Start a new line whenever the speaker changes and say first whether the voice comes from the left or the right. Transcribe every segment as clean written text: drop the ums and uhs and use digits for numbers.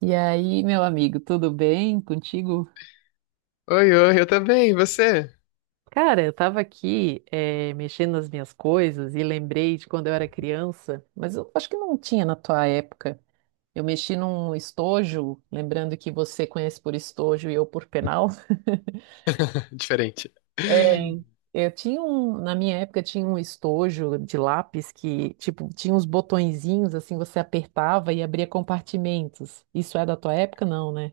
right: E aí, meu amigo, tudo bem contigo?
left: Oi, oi, eu também, e você?
right: Cara, eu tava aqui, mexendo nas minhas coisas e lembrei de quando eu era criança. Mas eu acho que não tinha na tua época. Eu mexi num estojo, lembrando que você conhece por estojo e eu por penal.
left: Diferente.
right: É, eu tinha um, na minha época tinha um estojo de lápis que, tipo, tinha uns botõezinhos assim, você apertava e abria compartimentos. Isso é da tua época? Não, né?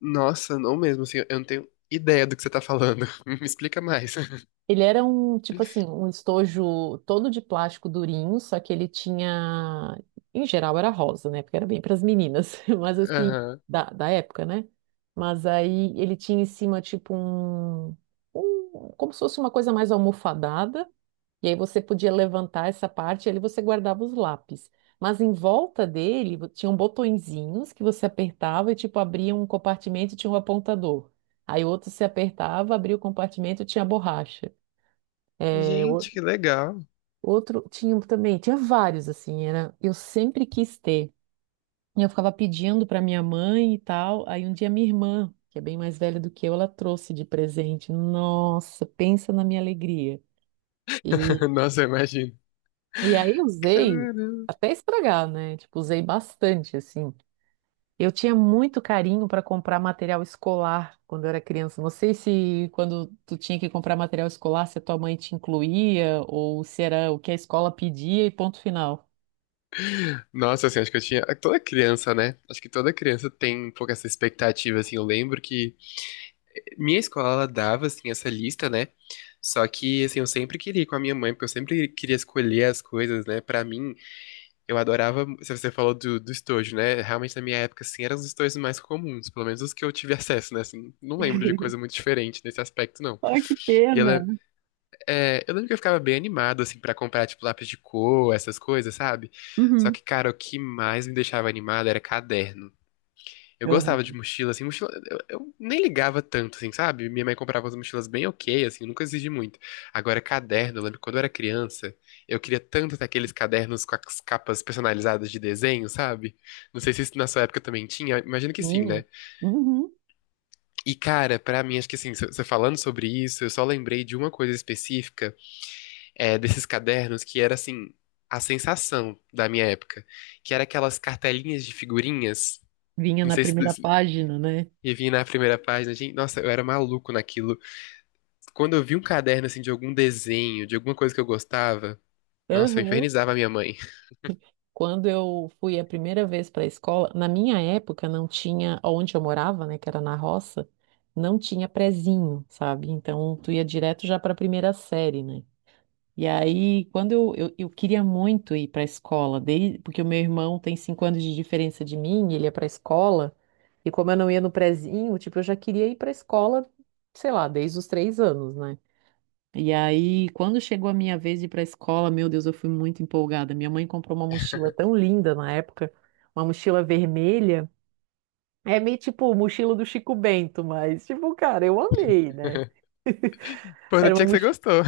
left: Nossa, não mesmo, assim, eu não tenho ideia do que você tá falando. Me explica mais.
right: Ele era um, tipo assim, um estojo todo de plástico durinho, só que ele tinha, em geral era rosa, né? Porque era bem para as meninas, mas assim,
left: Aham.
right: da época, né? Mas aí ele tinha em cima, tipo, um, como se fosse uma coisa mais almofadada, e aí você podia levantar essa parte, e ali você guardava os lápis. Mas em volta dele tinham botõezinhos que você apertava e, tipo, abria um compartimento e tinha um apontador. Aí outro se apertava, abria o compartimento e tinha borracha. É.
left: Gente, que legal.
right: Outro, tinha um também, tinha vários assim, era, eu sempre quis ter. E eu ficava pedindo para minha mãe e tal. Aí um dia minha irmã, que é bem mais velha do que eu, ela trouxe de presente. Nossa, pensa na minha alegria. E,
left: Nossa, eu imagino.
right: e aí eu usei
left: Caramba.
right: até estragar, né? Tipo, usei bastante assim. Eu tinha muito carinho para comprar material escolar quando eu era criança. Não sei se quando tu tinha que comprar material escolar, se a tua mãe te incluía ou se era o que a escola pedia e ponto final.
left: Nossa, assim, acho que eu tinha. Toda criança, né? Acho que toda criança tem um pouco essa expectativa, assim. Eu lembro que minha escola, ela dava, assim, essa lista, né? Só que, assim, eu sempre queria ir com a minha mãe, porque eu sempre queria escolher as coisas, né, pra mim. Eu adorava, se você falou do estojo, né? Realmente na minha época, assim, eram os estojos mais comuns, pelo menos os que eu tive acesso, né? Assim, não lembro de coisa muito diferente nesse aspecto, não.
right: Ai, que
left: E ela,
right: pena.
left: eu lembro que eu ficava bem animado, assim, pra comprar, tipo, lápis de cor, essas coisas, sabe? Só
right: Uhum.
left: que, cara, o que mais me deixava animado era caderno. Eu gostava de
right: Aham.
left: mochila, assim, mochila. Eu nem ligava tanto, assim, sabe? Minha mãe comprava as mochilas bem ok, assim, nunca exigi muito. Agora, caderno, eu lembro que quando eu era criança, eu queria tanto ter aqueles cadernos com as capas personalizadas de desenho, sabe? Não sei se isso na sua época também tinha, imagino que sim,
right: Minha.
left: né?
right: Uhum.
left: E, cara, pra mim, acho que assim, você falando sobre isso, eu só lembrei de uma coisa específica, desses cadernos que era, assim, a sensação da minha época, que era aquelas cartelinhas de figurinhas.
right: Vinha
left: Não
right: na
left: sei
right: primeira
left: se,
right: página, né?
left: e vim na primeira página, gente, nossa, eu era maluco naquilo. Quando eu vi um caderno assim de algum desenho, de alguma coisa que eu gostava, nossa, eu
right: Aham.
left: infernizava a minha mãe.
right: Quando eu fui a primeira vez para a escola, na minha época não tinha, onde eu morava, né, que era na roça, não tinha prezinho, sabe? Então tu ia direto já para a primeira série, né? E aí, quando eu queria muito ir para a escola, desde, porque o meu irmão tem 5 anos de diferença de mim, ele ia para a escola, e como eu não ia no prezinho, tipo, eu já queria ir para a escola, sei lá, desde os 3 anos, né? E aí, quando chegou a minha vez de ir para a escola, meu Deus, eu fui muito empolgada. Minha mãe comprou uma mochila tão linda na época, uma mochila vermelha. É meio tipo mochila do Chico Bento, mas, tipo, cara, eu amei, né? Era
left: Importante
right: uma
left: é que você
right: mochila.
left: gostou.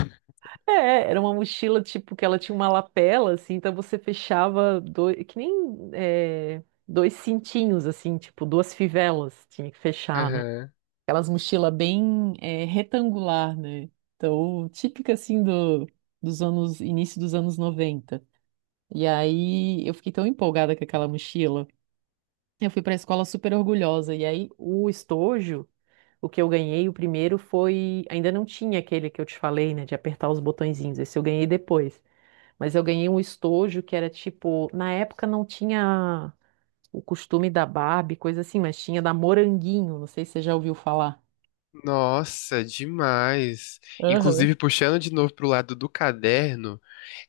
right: É, era uma mochila, tipo, que ela tinha uma lapela, assim, então você fechava dois, que nem é, dois cintinhos, assim, tipo, duas fivelas tinha que fechar, né?
left: Aham.
right: Aquelas mochilas bem é, retangular, né? Então, típica, assim, dos anos, início dos anos 90. E aí, eu fiquei tão empolgada com aquela mochila. Eu fui pra escola super orgulhosa, e aí, o estojo... O que eu ganhei, o primeiro foi. Ainda não tinha aquele que eu te falei, né? De apertar os botõezinhos. Esse eu ganhei depois. Mas eu ganhei um estojo que era tipo, na época não tinha o costume da Barbie, coisa assim, mas tinha da Moranguinho, não sei se você já ouviu falar.
left: Nossa, demais. Inclusive,
right: Aham,
left: puxando de novo pro lado do caderno,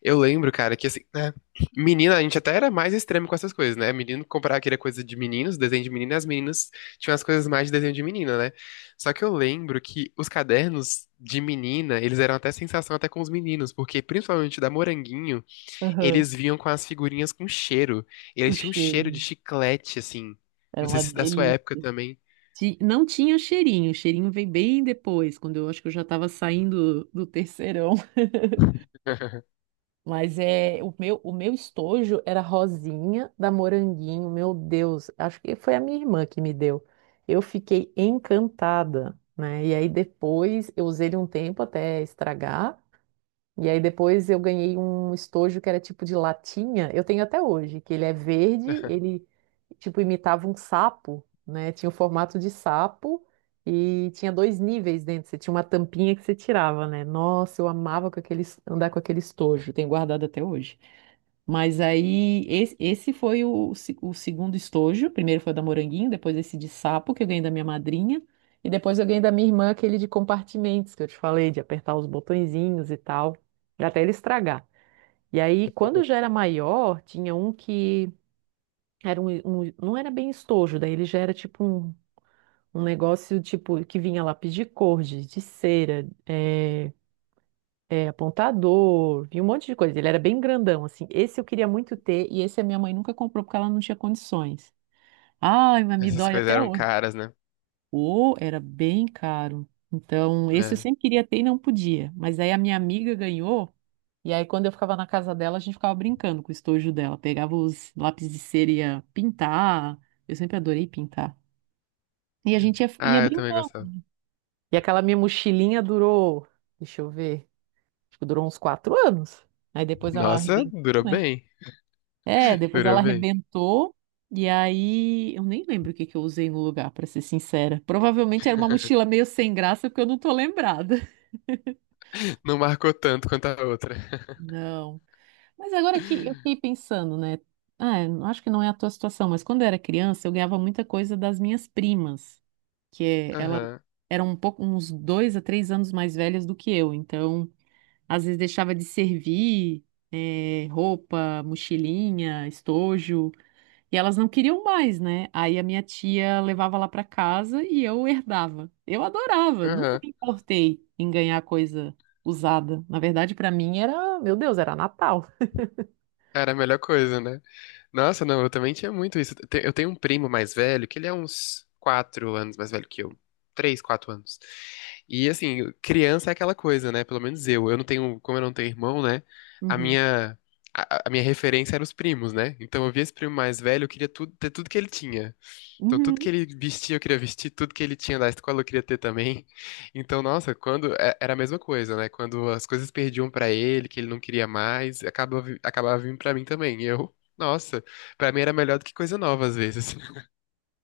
left: eu lembro, cara, que assim, né? Menina, a gente até era mais extremo com essas coisas, né? Menino comprava aquela coisa de meninos, desenho de menina, e as meninas tinham as coisas mais de desenho de menina, né? Só que eu lembro que os cadernos de menina, eles eram até sensação até com os meninos, porque principalmente da Moranguinho,
right: aham.
left: eles vinham com as figurinhas com cheiro.
right: O
left: Eles tinham um cheiro de
right: cheirinho.
left: chiclete, assim.
right: Era
left: Não sei
right: uma
left: se da sua
right: delícia.
left: época também.
right: Não tinha o cheirinho veio bem depois, quando eu acho que eu já estava saindo do terceirão. Mas é o meu estojo era rosinha da Moranguinho, meu Deus, acho que foi a minha irmã que me deu. Eu fiquei encantada, né? E aí depois eu usei ele um tempo até estragar. E aí depois eu ganhei um estojo que era tipo de latinha, eu tenho até hoje, que ele é verde, ele tipo imitava um sapo, né? Tinha o formato de sapo e tinha dois níveis dentro, você tinha uma tampinha que você tirava, né? Nossa, eu amava com aquele, andar com aquele estojo, tenho guardado até hoje. Mas aí, esse foi o, o segundo estojo. Primeiro foi o da Moranguinho, depois esse de sapo, que eu ganhei da minha madrinha. E depois eu ganhei da minha irmã aquele de compartimentos, que eu te falei, de apertar os botõezinhos e tal, até ele estragar. E aí, quando já era maior, tinha um que era um, não era bem estojo, daí ele já era tipo um, um negócio tipo que vinha lápis de cor, de cera, apontador, vi um monte de coisa. Ele era bem grandão, assim. Esse eu queria muito ter e esse a minha mãe nunca comprou porque ela não tinha condições. Ai, mas me
left: Essas
right: dói
left: coisas
right: até
left: eram
right: hoje.
left: caras, né?
right: O era bem caro. Então, esse eu
left: É.
right: sempre queria ter e não podia. Mas aí a minha amiga ganhou e aí quando eu ficava na casa dela, a gente ficava brincando com o estojo dela. Pegava os lápis de cera e ia pintar. Eu sempre adorei pintar. E a gente ia
left: Ah, eu também
right: brincando.
left: gostava.
right: E aquela minha mochilinha durou, deixa eu ver, acho que durou uns 4 anos. Aí depois ela
left: Nossa,
right: arrebentou,
left: durou
right: né?
left: bem.
right: É, depois ela
left: Durou bem.
right: arrebentou. E aí, eu nem lembro o que que eu usei no lugar, pra ser sincera. Provavelmente era uma mochila meio sem graça, porque eu não tô lembrada.
left: Não marcou tanto quanto a outra.
right: Não. Mas agora que eu fiquei pensando, né? Ah, eu acho que não é a tua situação, mas quando eu era criança, eu ganhava muita coisa das minhas primas, que é, elas
left: Aham,
right: eram um pouco, uns 2 a 3 anos mais velhas do que eu. Então, às vezes deixava de servir, roupa, mochilinha, estojo. E elas não queriam mais, né? Aí a minha tia levava lá para casa e eu herdava. Eu adorava, nunca
left: aham.
right: me importei em ganhar coisa usada. Na verdade, para mim era, meu Deus, era Natal.
left: Era a melhor coisa, né? Nossa, não, eu também tinha muito isso. Te- Eu tenho um primo mais velho, que ele é uns 4 anos mais velho que eu. 3, 4 anos. E assim, criança é aquela coisa, né? Pelo menos eu. Eu não tenho, como eu não tenho irmão, né? A
right: Uhum.
left: minha, a minha referência era os primos, né? Então eu via esse primo mais velho, eu queria tudo, ter tudo que ele tinha. Então, tudo que
right: Uhum.
left: ele vestia, eu queria vestir, tudo que ele tinha da escola, eu queria ter também. Então, nossa, quando é- era a mesma coisa, né? Quando as coisas perdiam pra ele, que ele não queria mais, acabava, vi- acabava vindo pra mim também. E eu, nossa, pra mim era melhor do que coisa nova às vezes.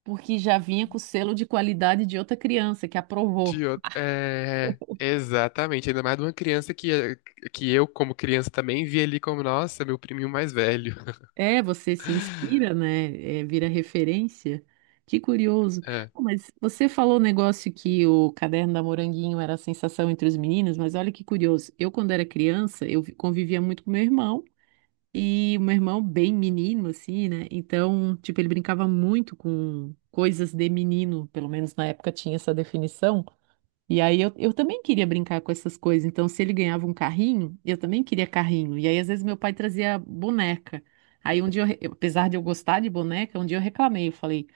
right: Porque já vinha com o selo de qualidade de outra criança que aprovou.
left: De outro, é, exatamente, ainda mais de uma criança que eu, como criança, também via ali como, nossa, meu priminho mais velho.
right: É, você se inspira, né? É, vira referência. Que curioso.
left: É.
right: Pô, mas você falou o negócio que o caderno da Moranguinho era a sensação entre os meninos, mas olha que curioso. Eu, quando era criança, eu convivia muito com meu irmão. E o meu irmão, bem menino, assim, né? Então, tipo, ele brincava muito com coisas de menino, pelo menos na época tinha essa definição. E aí eu, também queria brincar com essas coisas. Então, se ele ganhava um carrinho, eu também queria carrinho. E aí, às vezes, meu pai trazia boneca. Aí, um dia, apesar de eu gostar de boneca, um dia eu reclamei. Eu falei,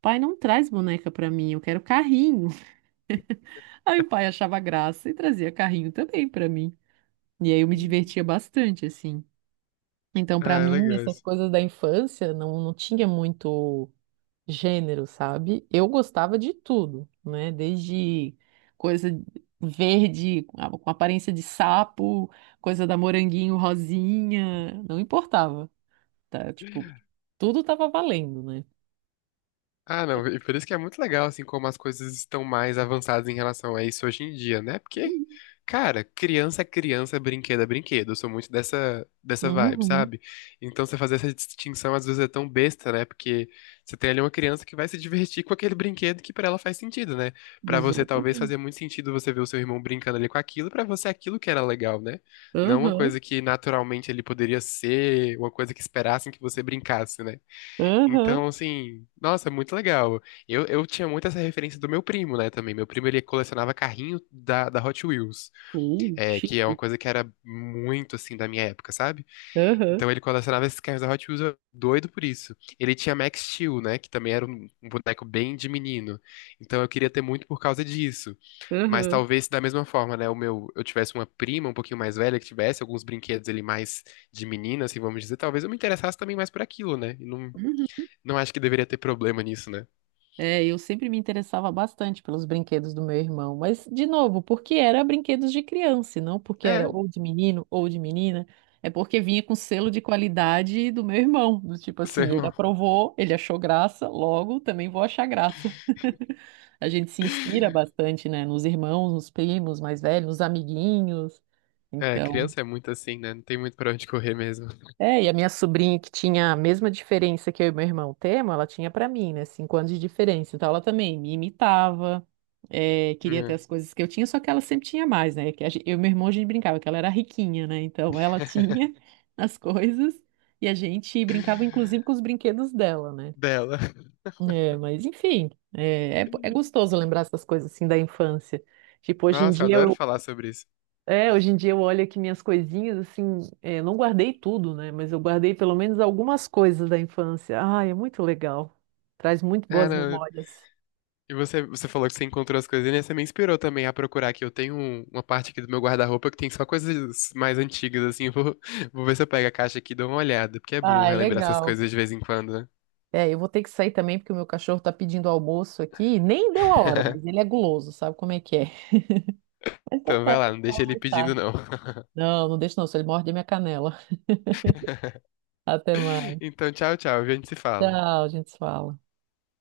right: pai, não traz boneca pra mim, eu quero carrinho. Aí o pai achava graça e trazia carrinho também pra mim. E aí eu me divertia bastante, assim. Então, pra
left: Ah, é
right: mim,
left: legal.
right: essas
left: Isso.
right: coisas da infância não tinha muito gênero, sabe? Eu gostava de tudo, né? Desde coisa verde, com aparência de sapo, coisa da moranguinho rosinha, não importava, tá? Tipo, tudo tava valendo, né?
left: Ah, não, e por isso que é muito legal, assim, como as coisas estão mais avançadas em relação a isso hoje em dia, né? Porque, cara, criança é criança, brinquedo é brinquedo. Eu sou muito dessa vibe,
right: Uhum,
left: sabe? Então você fazer essa distinção às vezes é tão besta, né? Porque você tem ali uma criança que vai se divertir com aquele brinquedo que pra ela faz sentido, né? Pra você talvez
right: exatamente.
left: fazer muito sentido você ver o seu irmão brincando ali com aquilo, pra você aquilo que era legal, né? Não uma
right: Aham,
left: coisa que naturalmente ele poderia ser, uma coisa que esperassem que você brincasse, né?
right: aham,
left: Então, assim, nossa, é muito legal. Eu tinha muito essa referência do meu primo, né, também. Meu primo, ele colecionava carrinho da Hot Wheels,
right: chique.
left: que é uma coisa que era muito, assim, da minha época, sabe?
right: Aham,
left: Então, ele colecionava esses carrinhos da Hot Wheels, eu- doido por isso. Ele tinha Max Steel, né, que também era um, um boneco bem de menino. Então, eu queria ter muito por causa disso. Mas
right: aham.
left: talvez, da mesma forma, né, o meu, eu tivesse uma prima um pouquinho mais velha que tivesse alguns brinquedos ali mais de menina, assim, vamos dizer, talvez eu me interessasse também mais por aquilo, né? E não
right: Uhum.
left: não acho que deveria ter problema nisso, né?
right: É, eu sempre me interessava bastante pelos brinquedos do meu irmão, mas, de novo, porque era brinquedos de criança, e não porque era
left: É,
right: ou de menino ou de menina, é porque vinha com selo de qualidade do meu irmão, do tipo
left: seu
right: assim, ele
left: irmão.
right: aprovou, ele achou graça, logo também vou achar graça. A gente se inspira bastante, né, nos irmãos, nos primos mais velhos, nos amiguinhos,
left: É,
right: então.
left: criança é muito assim, né? Não tem muito pra onde correr mesmo.
right: É, e a minha sobrinha que tinha a mesma diferença que eu e meu irmão temos, ela tinha pra mim, né? 5 anos de diferença. Então ela também me imitava, é, queria ter
left: É.
right: as coisas que eu tinha, só que ela sempre tinha mais, né? Que eu e meu irmão a gente brincava que ela era riquinha, né? Então ela tinha as coisas e a gente brincava inclusive com os brinquedos dela, né?
left: Dela.
right: É, mas enfim, é gostoso lembrar essas coisas assim da infância. Tipo, hoje em
left: Nossa, eu
right: dia
left: adoro
right: eu
left: falar sobre isso.
right: é, hoje em dia eu olho aqui minhas coisinhas, assim, é, não guardei tudo, né? Mas eu guardei pelo menos algumas coisas da infância. Ai, é muito legal. Traz muito
left: É,
right: boas
left: não.
right: memórias.
left: E você, você falou que você encontrou as coisas, né? Você me inspirou também a procurar aqui. Eu tenho um- uma parte aqui do meu guarda-roupa que tem só coisas mais antigas, assim. Eu vou, vou ver se eu pego a caixa aqui e dou uma olhada, porque é bom
right: Ah, é
left: relembrar essas
right: legal.
left: coisas de vez em quando, né?
right: É, eu vou ter que sair também porque o meu cachorro tá pedindo almoço aqui. Nem deu a hora, mas ele é guloso, sabe como é que é? Então
left: Então
right: tá, a
left: vai lá,
right: gente
left: não deixa
right: fala
left: ele
right: mais
left: pedindo,
right: tarde.
left: não.
right: Não, não deixa não, se ele morde a minha canela. Até mais.
left: Então, tchau, tchau. A gente se fala.
right: Tchau, a gente se fala.